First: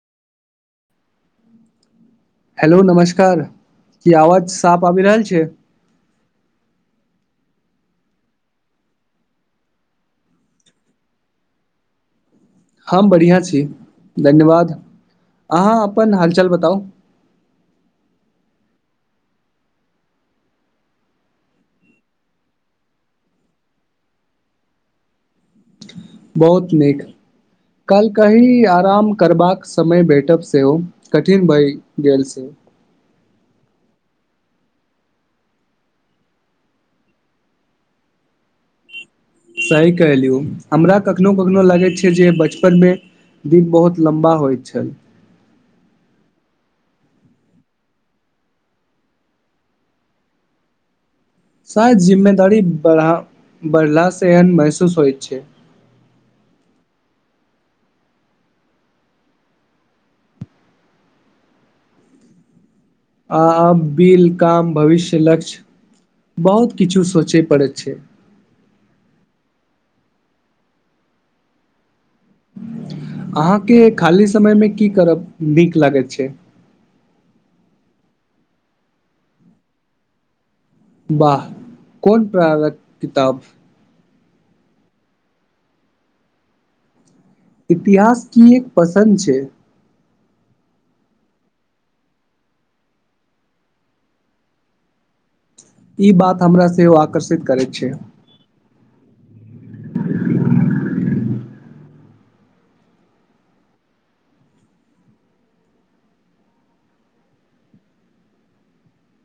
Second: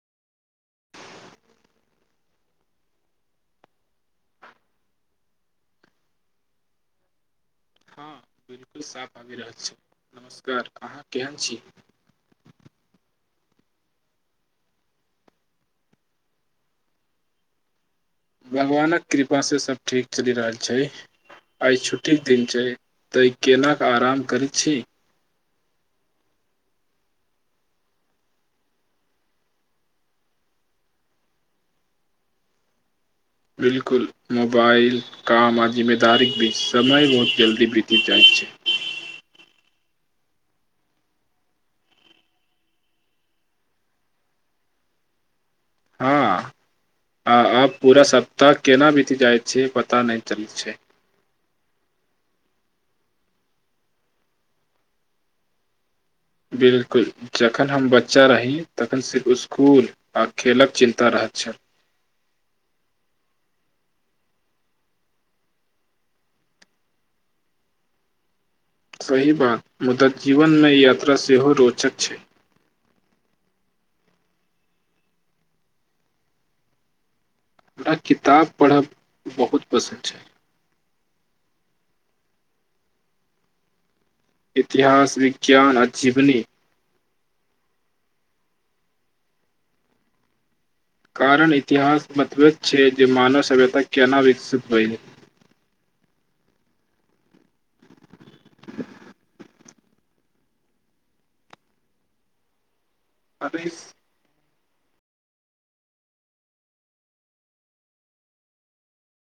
हलो नमस्कार की आवाज साफ आबि रहल छै हँ बिलकुल साफ आबि रहल छै नमस्कार अहाँ केहन छी हम बढ़िआँ छी धन्यवाद अहाँ अपन हालचाल बताउ भगवानक कृपास से सभ ठीक चलि रहल छै आइ छुट्टीके दिन छय तऽ केल आराम करैत छी बहुत नीक कल कही आराम करबाक समय भेटब सेहो कठिन भए गेल सेहो बिलकुल मोबाइल काम आ जिम्मेदारी बीच समय बहुत जल्दी बीत जाइत छै सही कहलियू हमरा कखनो कखनो लागैत छै जे बचपन मे दिन बहुत लम्बा होइत छल हँ आ आब पूरा सप्ताह केना बीति जाइ छै पता नहि चलै छै शायद जिम्मेदारी बढा बढ़लासँ एहन महसूस होइत छै बिल्कुल जखन हम बच्चा रही तखन सिर्फ स्कूल आ खेलक चिन्ता रहैत छल आ आब बिल काम भविष्य लक्ष्य बहुत किछु सोचय पड़ैत छै सही बात मुदा जीवन मे यात्रा सेहो रोचक छै अहाँके खाली समयमे की करब नीक लागैत छै हमरा किताब पढ़ब बहुत पसन्द छै वाह कोन प्रारक किताब इतिहास विज्ञान आ जीवनी इतिहास किएक पसन्द छै कारण इतिहास मतबद छै जे मानव सभ्यता केना विकसित होइ ई बात हमरा सेहो आकर्षित करैत छै [inaudible]